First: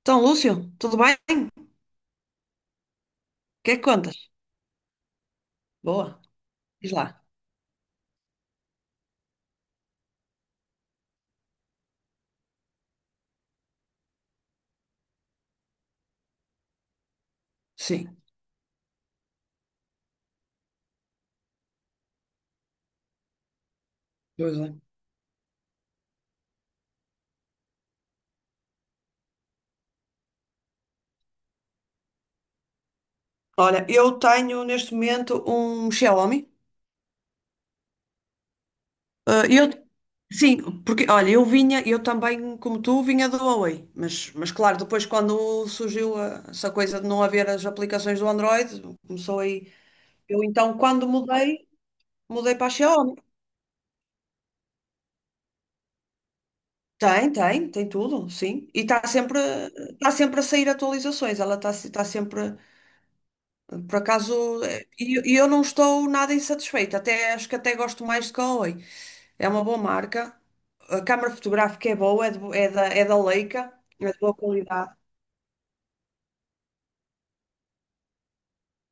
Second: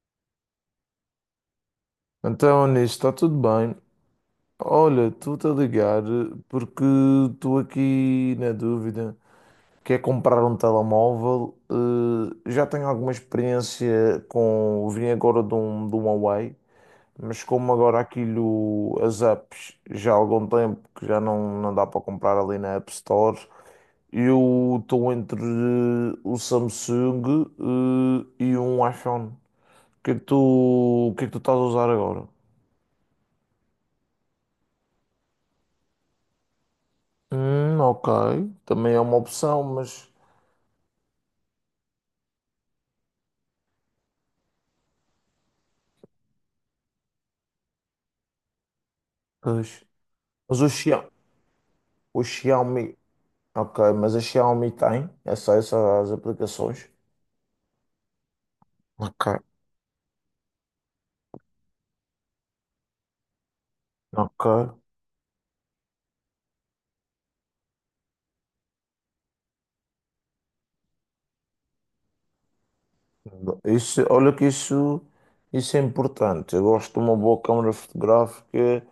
Então, Lúcio, tudo bem? O Então, nisso está tudo que bem. é que contas? Olha, estou-te a ligar Boa, porque diz lá. estou aqui na dúvida. Quer comprar um telemóvel? Já tenho alguma experiência com. Vim agora de um Huawei, mas como agora Sim, aquilo, as apps, já há algum tempo que já não dá para comprar ali na App Store, pois é. eu estou entre o Samsung, e um iPhone. O que é que tu, o que é que tu estás a usar agora? Olha, eu tenho neste momento um Xiaomi. Ok. Também é uma Ah, opção, mas. sim, porque, olha, eu também, como tu, vinha do Huawei. Mas claro, depois quando surgiu essa coisa de não haver as aplicações do Android, começou Pois. aí. Eu Mas o então, quando Xiaomi. mudei, O mudei para a Xiaomi. Xiaomi. Ok, mas a Xiaomi tem essas aplicações. Tem tudo, sim. E Ok. está sempre a sair atualizações. Ela está sempre. Por acaso, Ok. E eu não estou nada insatisfeita, até acho que até gosto mais de Huawei. É uma boa marca, a câmara fotográfica é boa, é, de bo- é da Leica, Isso, é de olha boa que qualidade. isso é importante. Eu gosto de uma boa câmara fotográfica.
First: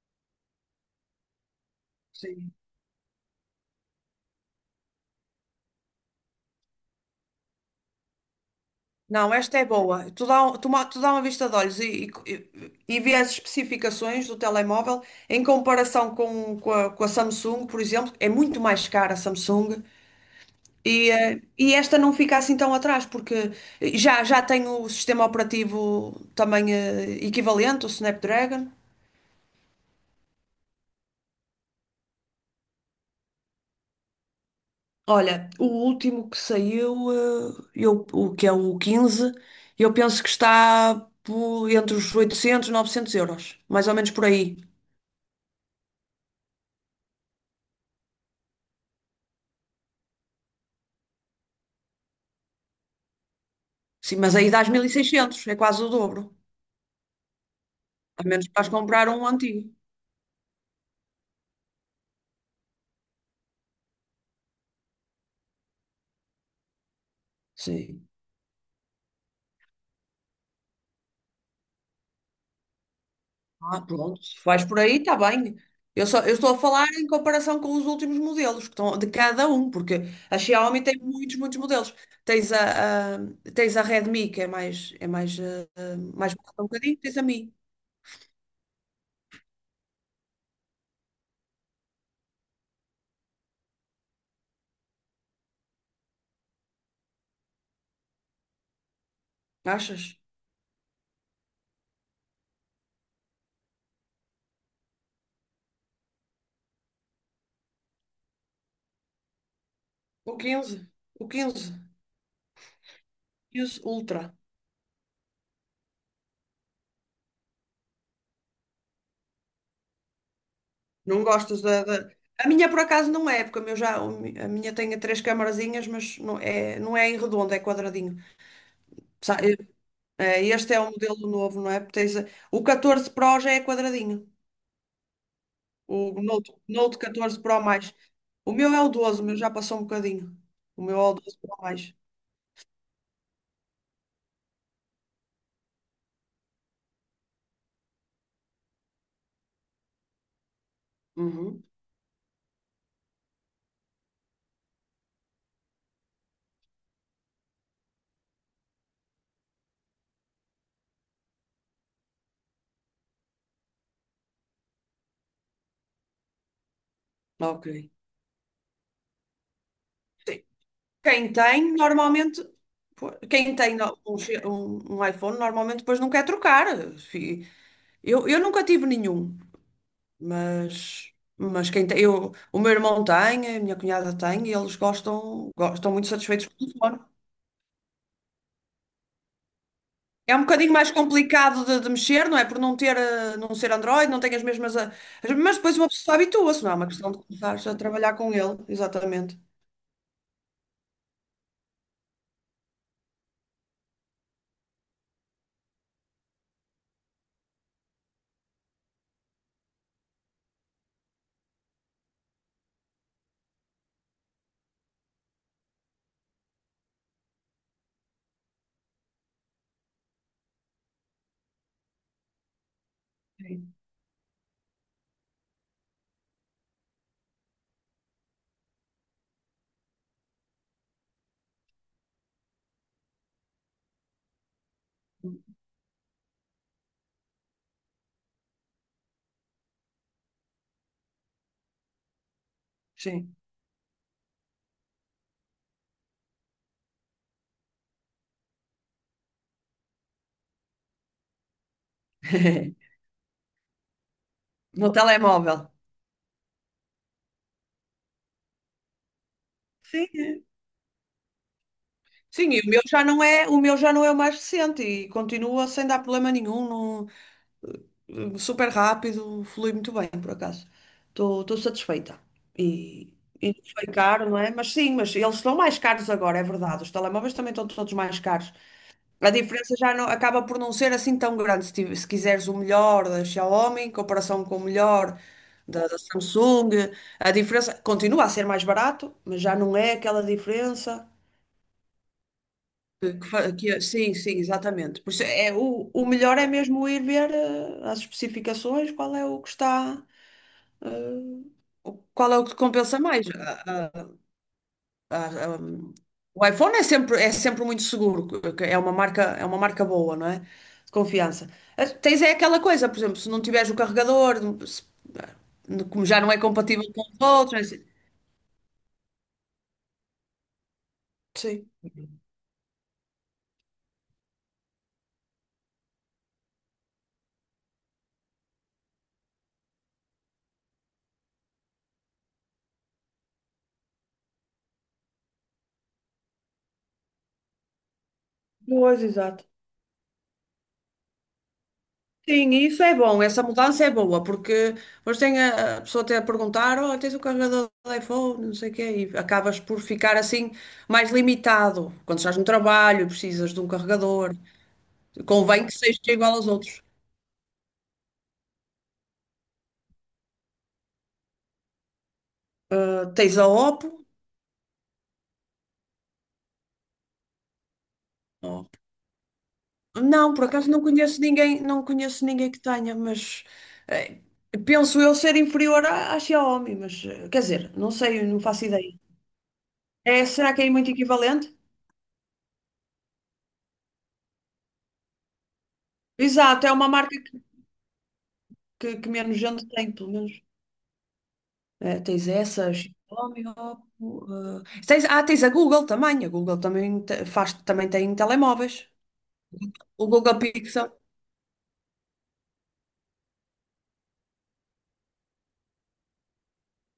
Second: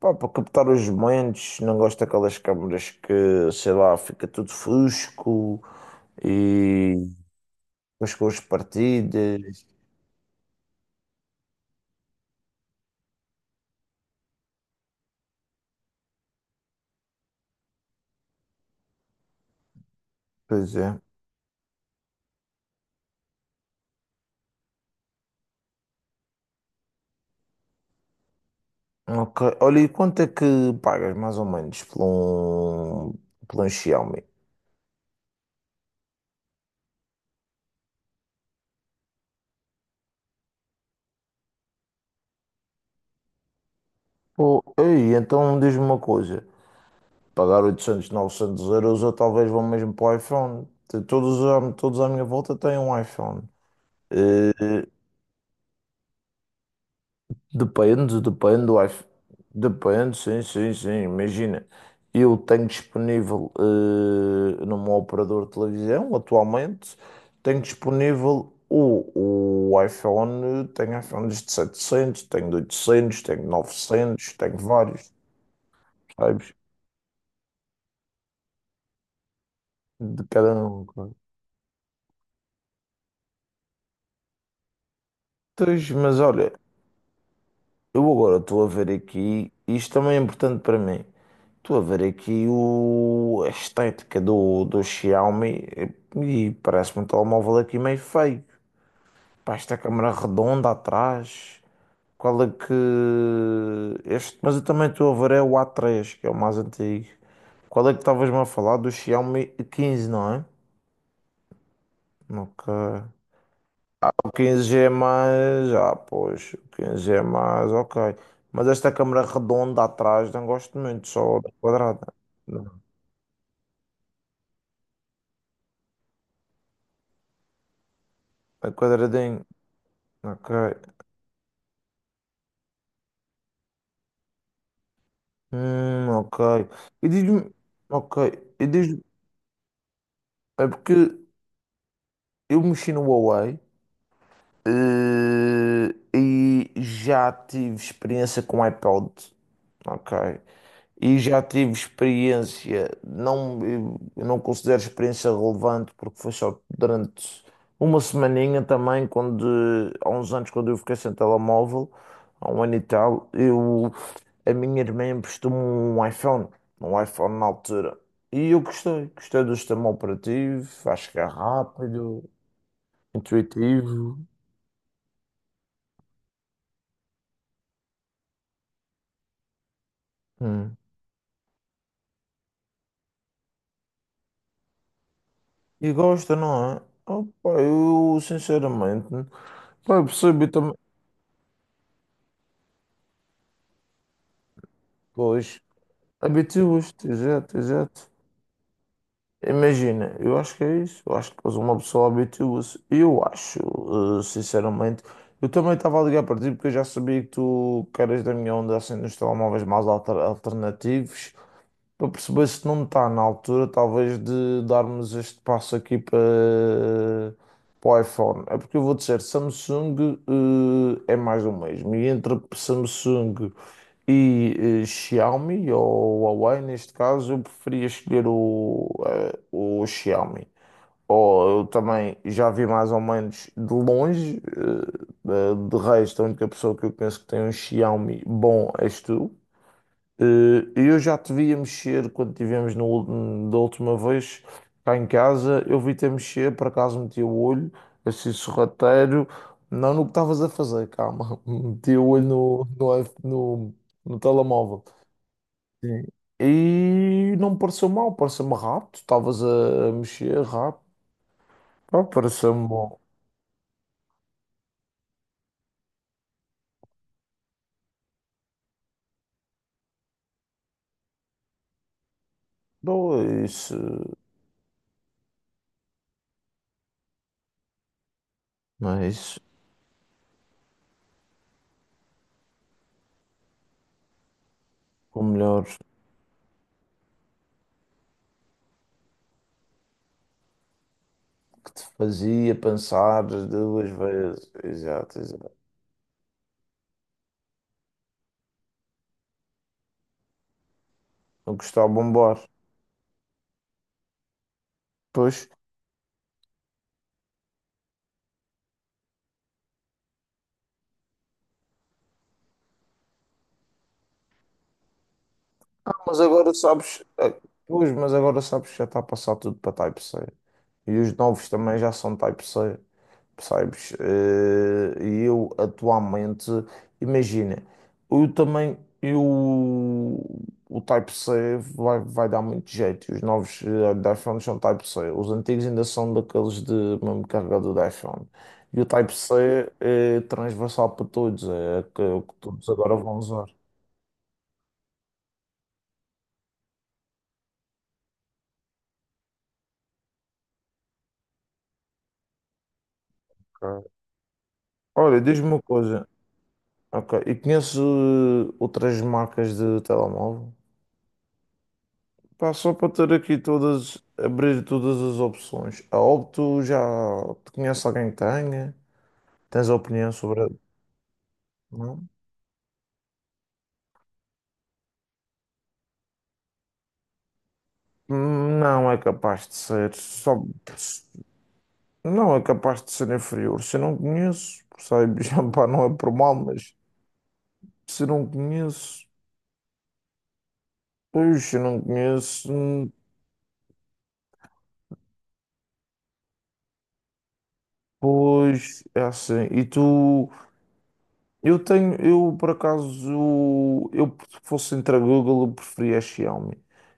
Pá, para captar os momentos, não gosto daquelas Sim. câmaras que, sei lá, fica tudo fusco e as cores Não, esta partidas. é boa. Tu dá, um- tu, ma- tu dá uma vista de olhos e vê as especificações do telemóvel em comparação com a Samsung, por exemplo, é muito mais cara a Samsung. Pois é. E esta não fica assim tão atrás, porque já tem o sistema operativo também equivalente, o Snapdragon. Ok. Olha, e quanto é que pagas mais ou menos por um Xiaomi? Olha, o último que saiu, o que é o 15, eu penso que está entre os 800 e 900 euros, mais ou menos por aí. Pô, ei, então diz-me uma coisa: pagar 800, 900 euros eu talvez vou mesmo para o iPhone. Todos à minha volta têm um iPhone. Sim, mas aí dás mil Eh, e seiscentos é quase o dobro. Depende, A menos que depende vais do comprar iPhone. um antigo. Depende, sim, sim, sim. Imagina, eu tenho disponível no meu operador de televisão, atualmente, tenho Sim. disponível o iPhone, tenho iPhones de 700, tenho de 800, tenho de Ah, pronto. 900, Se tenho vais por aí, vários, está bem. Eu estou sabes? a falar em comparação com os últimos modelos, que estão de cada um, porque De a cada Xiaomi um. tem Claro. muitos, muitos modelos. Tens a, a- tens a Redmi, que é mais, Pois, mas mais olha, barata um bocadinho, tens a Mi, eu agora estou a ver aqui, isto também é importante para mim. Estou a ver aqui a estética do Xiaomi e parece-me um telemóvel aqui meio feio. Pá, esta câmara achas? redonda atrás. Qual é que. Mas eu também estou a ver é o A3, que é o mais antigo. Qual é que estavas-me a falar do Xiaomi 15, não O é? 15 o 15, Ok. 15 O Ultra. 15G é mais. Ah, pois. O 15G é mais, ok. Mas esta câmara redonda atrás não gosto muito, Não só da gostas da, quadrada. da- A minha, por Não. acaso, não é, porque a minha tem três camarazinhas, mas não é em redondo, é quadradinho. A Sa- quadradinho. eh, Ok. Este é o modelo novo, não é? O 14 Pro já é quadradinho. O Ok. Note E 14 diz-me. Pro mais. Ok. O E meu é o diz 12, o meu já passou um bocadinho. É O porque meu é o 12 Pro mais. eu mexi no Huawei e já tive experiência com iPod. Ok. E já Uhum. tive experiência, não, eu não considero experiência relevante porque foi só durante uma semaninha também, quando, há uns anos quando eu fiquei sem telemóvel, há um ano e tal, eu, a minha irmã emprestou-me um iPhone na Ok. altura, e eu gostei do sistema Sim. operativo, acho que é Quem tem, rápido, normalmente, pô, quem tem no- um, intuitivo, che- um- um iPhone, normalmente depois não quer trocar. Fi- eu nunca tive nenhum, hum. mas, quem tem, eu, o meu irmão tem, a minha cunhada tem, e eles E gostam muito gosta, satisfeitos com o não é? telefone. Opa, eu sinceramente, pá, eu É um percebi bocadinho também. mais complicado de mexer, não é? Por não ter, não ser Android, não tem as mesmas. Mas Pois, depois uma pessoa habitua-se, não é uma habitua-se, questão de começar exato, a exato. trabalhar com ele, exatamente. Imagina, eu acho que é isso. Eu acho que depois uma pessoa habitua-se. Eu acho, sinceramente, eu também estava a ligar para ti porque eu já sabia que tu que eras da minha onda assim dos telemóveis mais alternativos para perceber se não está na altura, talvez, de darmos este passo aqui para o iPhone. É porque eu vou dizer, Samsung, é mais do mesmo. E entre Samsung Sim. e Xiaomi, ou Huawei, neste caso, eu preferia escolher o Xiaomi. Ou eu também já vi mais ou menos de longe, de resto, a única pessoa que eu penso que tem um Xiaomi bom és tu. Eu já te via mexer quando tivemos no, Sim. ul- da última vez cá em casa. Eu vi-te a mexer, por acaso meti o olho, assim sorrateiro. Não no que estavas a fazer, calma. Meti o olho no, no, iPh- no, no telemóvel. No telemóvel. Sim. E não me pareceu mal, pareceu-me rápido. Estavas a Sim. mexer É. rápido. Pá, Sim, e pareceu-me bom. O meu já não é o mais recente e continua sem dar problema nenhum, super rápido, flui muito bem, por acaso. Estou satisfeita. E, Não é e não isso. foi caro, não é? Mas sim, mas eles estão mais caros agora, é verdade. Os telemóveis também estão todos mais caros. Não é A isso. diferença já não, acaba por não ser assim tão grande. Se quiseres o melhor da Xiaomi em comparação com o melhor O melhor da Samsung, a diferença continua a ser mais barato, mas já não é aquela diferença que te fazia pensar duas sim, sim, vezes. exatamente. Por Exato, isso exato. é, o melhor é mesmo ir ver as especificações, Não gostava de qual é o bombar. que te compensa mais. ah, Pois, ah, o iPhone é sempre muito seguro, que é uma marca boa, não é? De confiança. Ah, tens é aquela coisa, por exemplo, se não tiveres o carregador, se- ah, como mas já não é agora compatível com sabes, os eh, outros, não é assim. pois, mas agora sabes que já está a passar tudo para Type-C. E os novos Sim. também já são Type-C, percebes? E eu atualmente, imagina, eu também, eu, o Type-C vai dar muito jeito. Os novos da iPhone são Type-C. Os antigos ainda são daqueles de mesmo carregador da iPhone. E o Pois, exato. Type-C é transversal para todos, é que Sim, todos isso é agora vão bom, essa usar. mudança é boa, porque mas tem a pessoa até a perguntar, oh, tens o carregador do iPhone, não sei o quê, e acabas por ficar assim mais limitado. Quando estás no trabalho, e precisas de um Ok. carregador, Olha, diz-me uma convém que seja coisa. igual aos outros. Ok. E conheço outras marcas de telemóvel? Pá, só para Ah, ter aqui tens a todas, Oppo. abrir todas as opções. A Opto já te conhece alguém que Não. tenha? Tens opinião sobre. Por acaso não Não? conheço ninguém que tenha, mas eh, penso eu ser inferior à Xiaomi, mas quer dizer, não sei, não faço Não ideia. é capaz de ser. É, Só. será que é muito equivalente? Não é capaz de ser inferior. Se eu não conheço, percebes? Pá, não é por mal, Exato, é mas uma marca se não conheço, que menos gente tem, pelo menos. pois se não Tens conheço, essa, hum, Xiaomi, Oppo, tens a Google também faz, também tem pois telemóveis, é assim. E o tu. Google Pixel. Eu tenho, eu por acaso, eu se fosse entre a Google, eu preferia a Xiaomi.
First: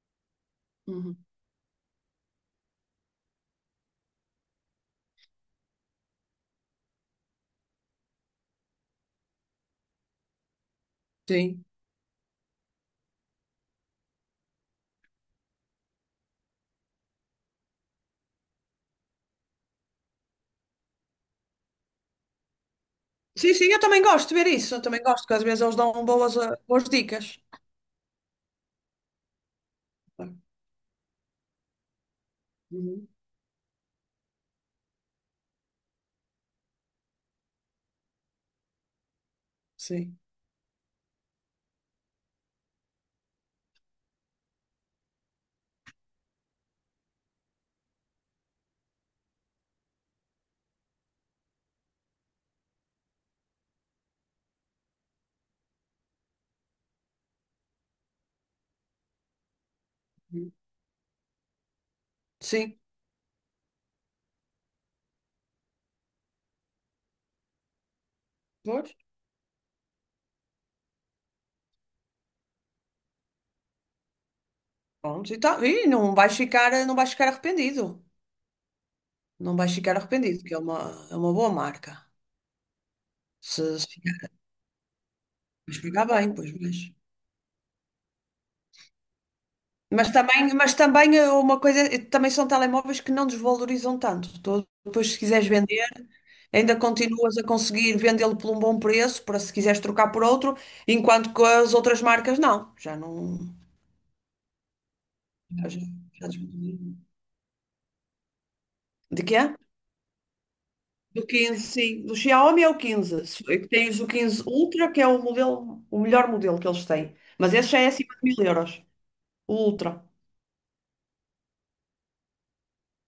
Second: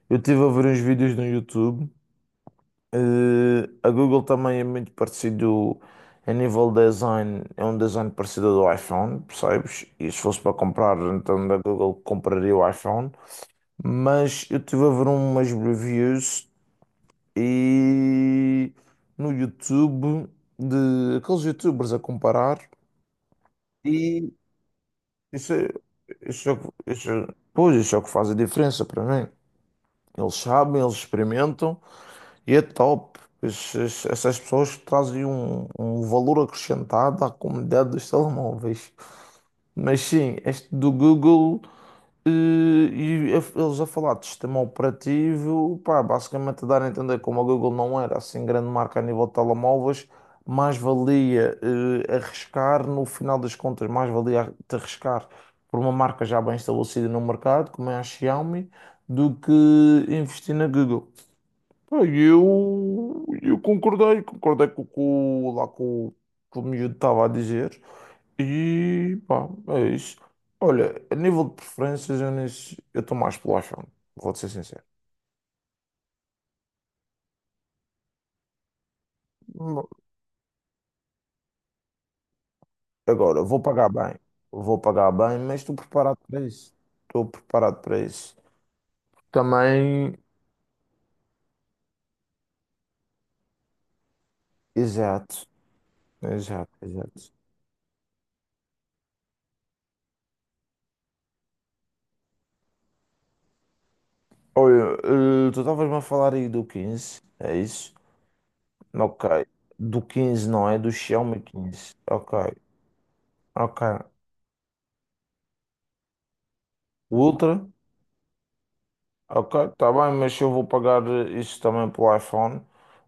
Eu estive a ver uns vídeos Uhum. no YouTube. A Google também é muito parecido a nível design, é um design parecido ao do iPhone, percebes? E se fosse para comprar, então da Sim. Google compraria o iPhone. Mas eu estive a ver umas reviews e no YouTube de aqueles YouTubers a comparar. Sim, sim, eu também gosto E de ver isso, eu também gosto, que às Isso vezes é, eles dão isso é, o boas que- isso é- dicas. pois, isso é o que faz a diferença para mim. Eles sabem, eles experimentam e é Uhum. top. Essas pessoas trazem um valor acrescentado à comunidade dos telemóveis. Mas Sim. sim, este do Google. E eles a falar de sistema operativo, pá, basicamente a dar a entender como a Google não era assim grande marca a nível de telemóveis, mais valia arriscar, no final das contas, mais valia te arriscar por uma marca já bem estabelecida no mercado, como é a Xiaomi, do que investir na Google. Pá, e Sim, eu concordei com o que o miúdo estava a dizer. pois. E pá, é isso. Olha, a nível de preferências, eu nem se- eu estou mais pelo iPhone, vou-te ser sincero. Pronto, e, tá, e não vais ficar arrependido. Não vais Mo- ficar arrependido, que é uma, boa marca. Agora, vou Se pagar bem, ficar, mas estou vais pagar preparado bem, para pois isso. vais. Estou preparado para isso. Mas Também, também, é uma coisa, também são telemóveis que não desvalorizam tanto. Tu, depois, se exato, quiseres vender, exato, ainda exato. continuas a conseguir vendê-lo por um bom preço, para se quiseres trocar por outro, enquanto que as outras marcas não. Já não. Olha, tu Já, já, estavas-me a já falar aí do desvalorizam. 15, é isso? De Ok, quê? do 15 não é, do Do Xiaomi 15, sim. 15. Do Ok, Xiaomi é o 15. Ok. Tens o 15 Ultra, que é o modelo, o melhor modelo que eles têm. O Mas Ultra? esse já é acima de 1000 euros. O Ok, tá Ultra. bem, mas eu vou pagar isso também pelo iPhone.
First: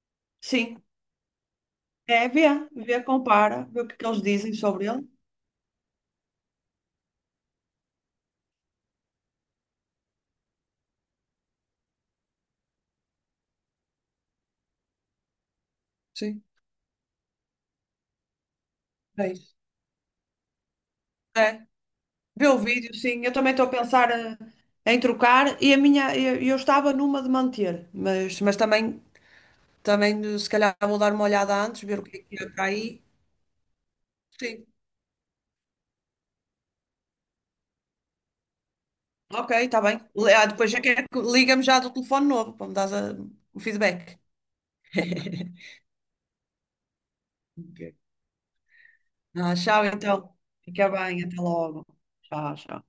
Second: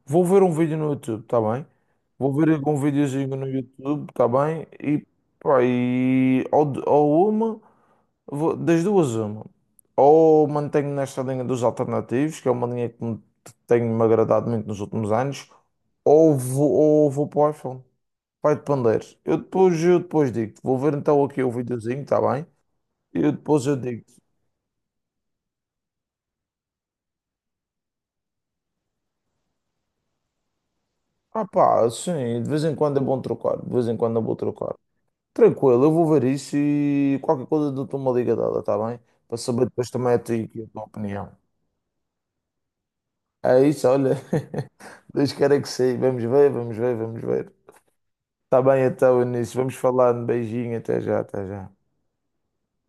Vou ver um vídeo Sim. no YouTube, tá bem? É, Vou ver algum vê, videozinho no compara, vê o que é que YouTube, eles tá dizem bem? sobre E, ele. pá, e ou, de- ou uma, vou- das duas uma. Ou mantenho nesta linha dos alternativos, que é uma linha tenho me agradado muito nos últimos anos, ou Sim. vou para o iPhone. Vai depender. É isso. Eu depois digo-te. Vou ver então aqui o É. videozinho, tá Vê bem? o vídeo, E sim. eu Eu também depois estou a eu digo. pensar em trocar e a minha, eu estava numa de manter, mas, também se calhar vou dar uma Ah olhada antes, pá, ver o sim, que de é vez para em quando é aí. bom trocar, de vez em quando é bom Sim. trocar. Tranquilo, eu vou ver isso e qualquer coisa dou-te uma liga dela, está bem? Para Ok, saber está depois bem. também a Ah, ti e a depois já tua quer que opinião. liga-me já do telefone novo para me dar o É isso, olha, feedback. Deus queira que sim. Vamos ver, vamos ver, vamos ver. Ok. Está bem então, Ah, Início, vamos tchau, falando. então. Beijinho, Fica até já, bem, até até já. logo. Tchau, tchau.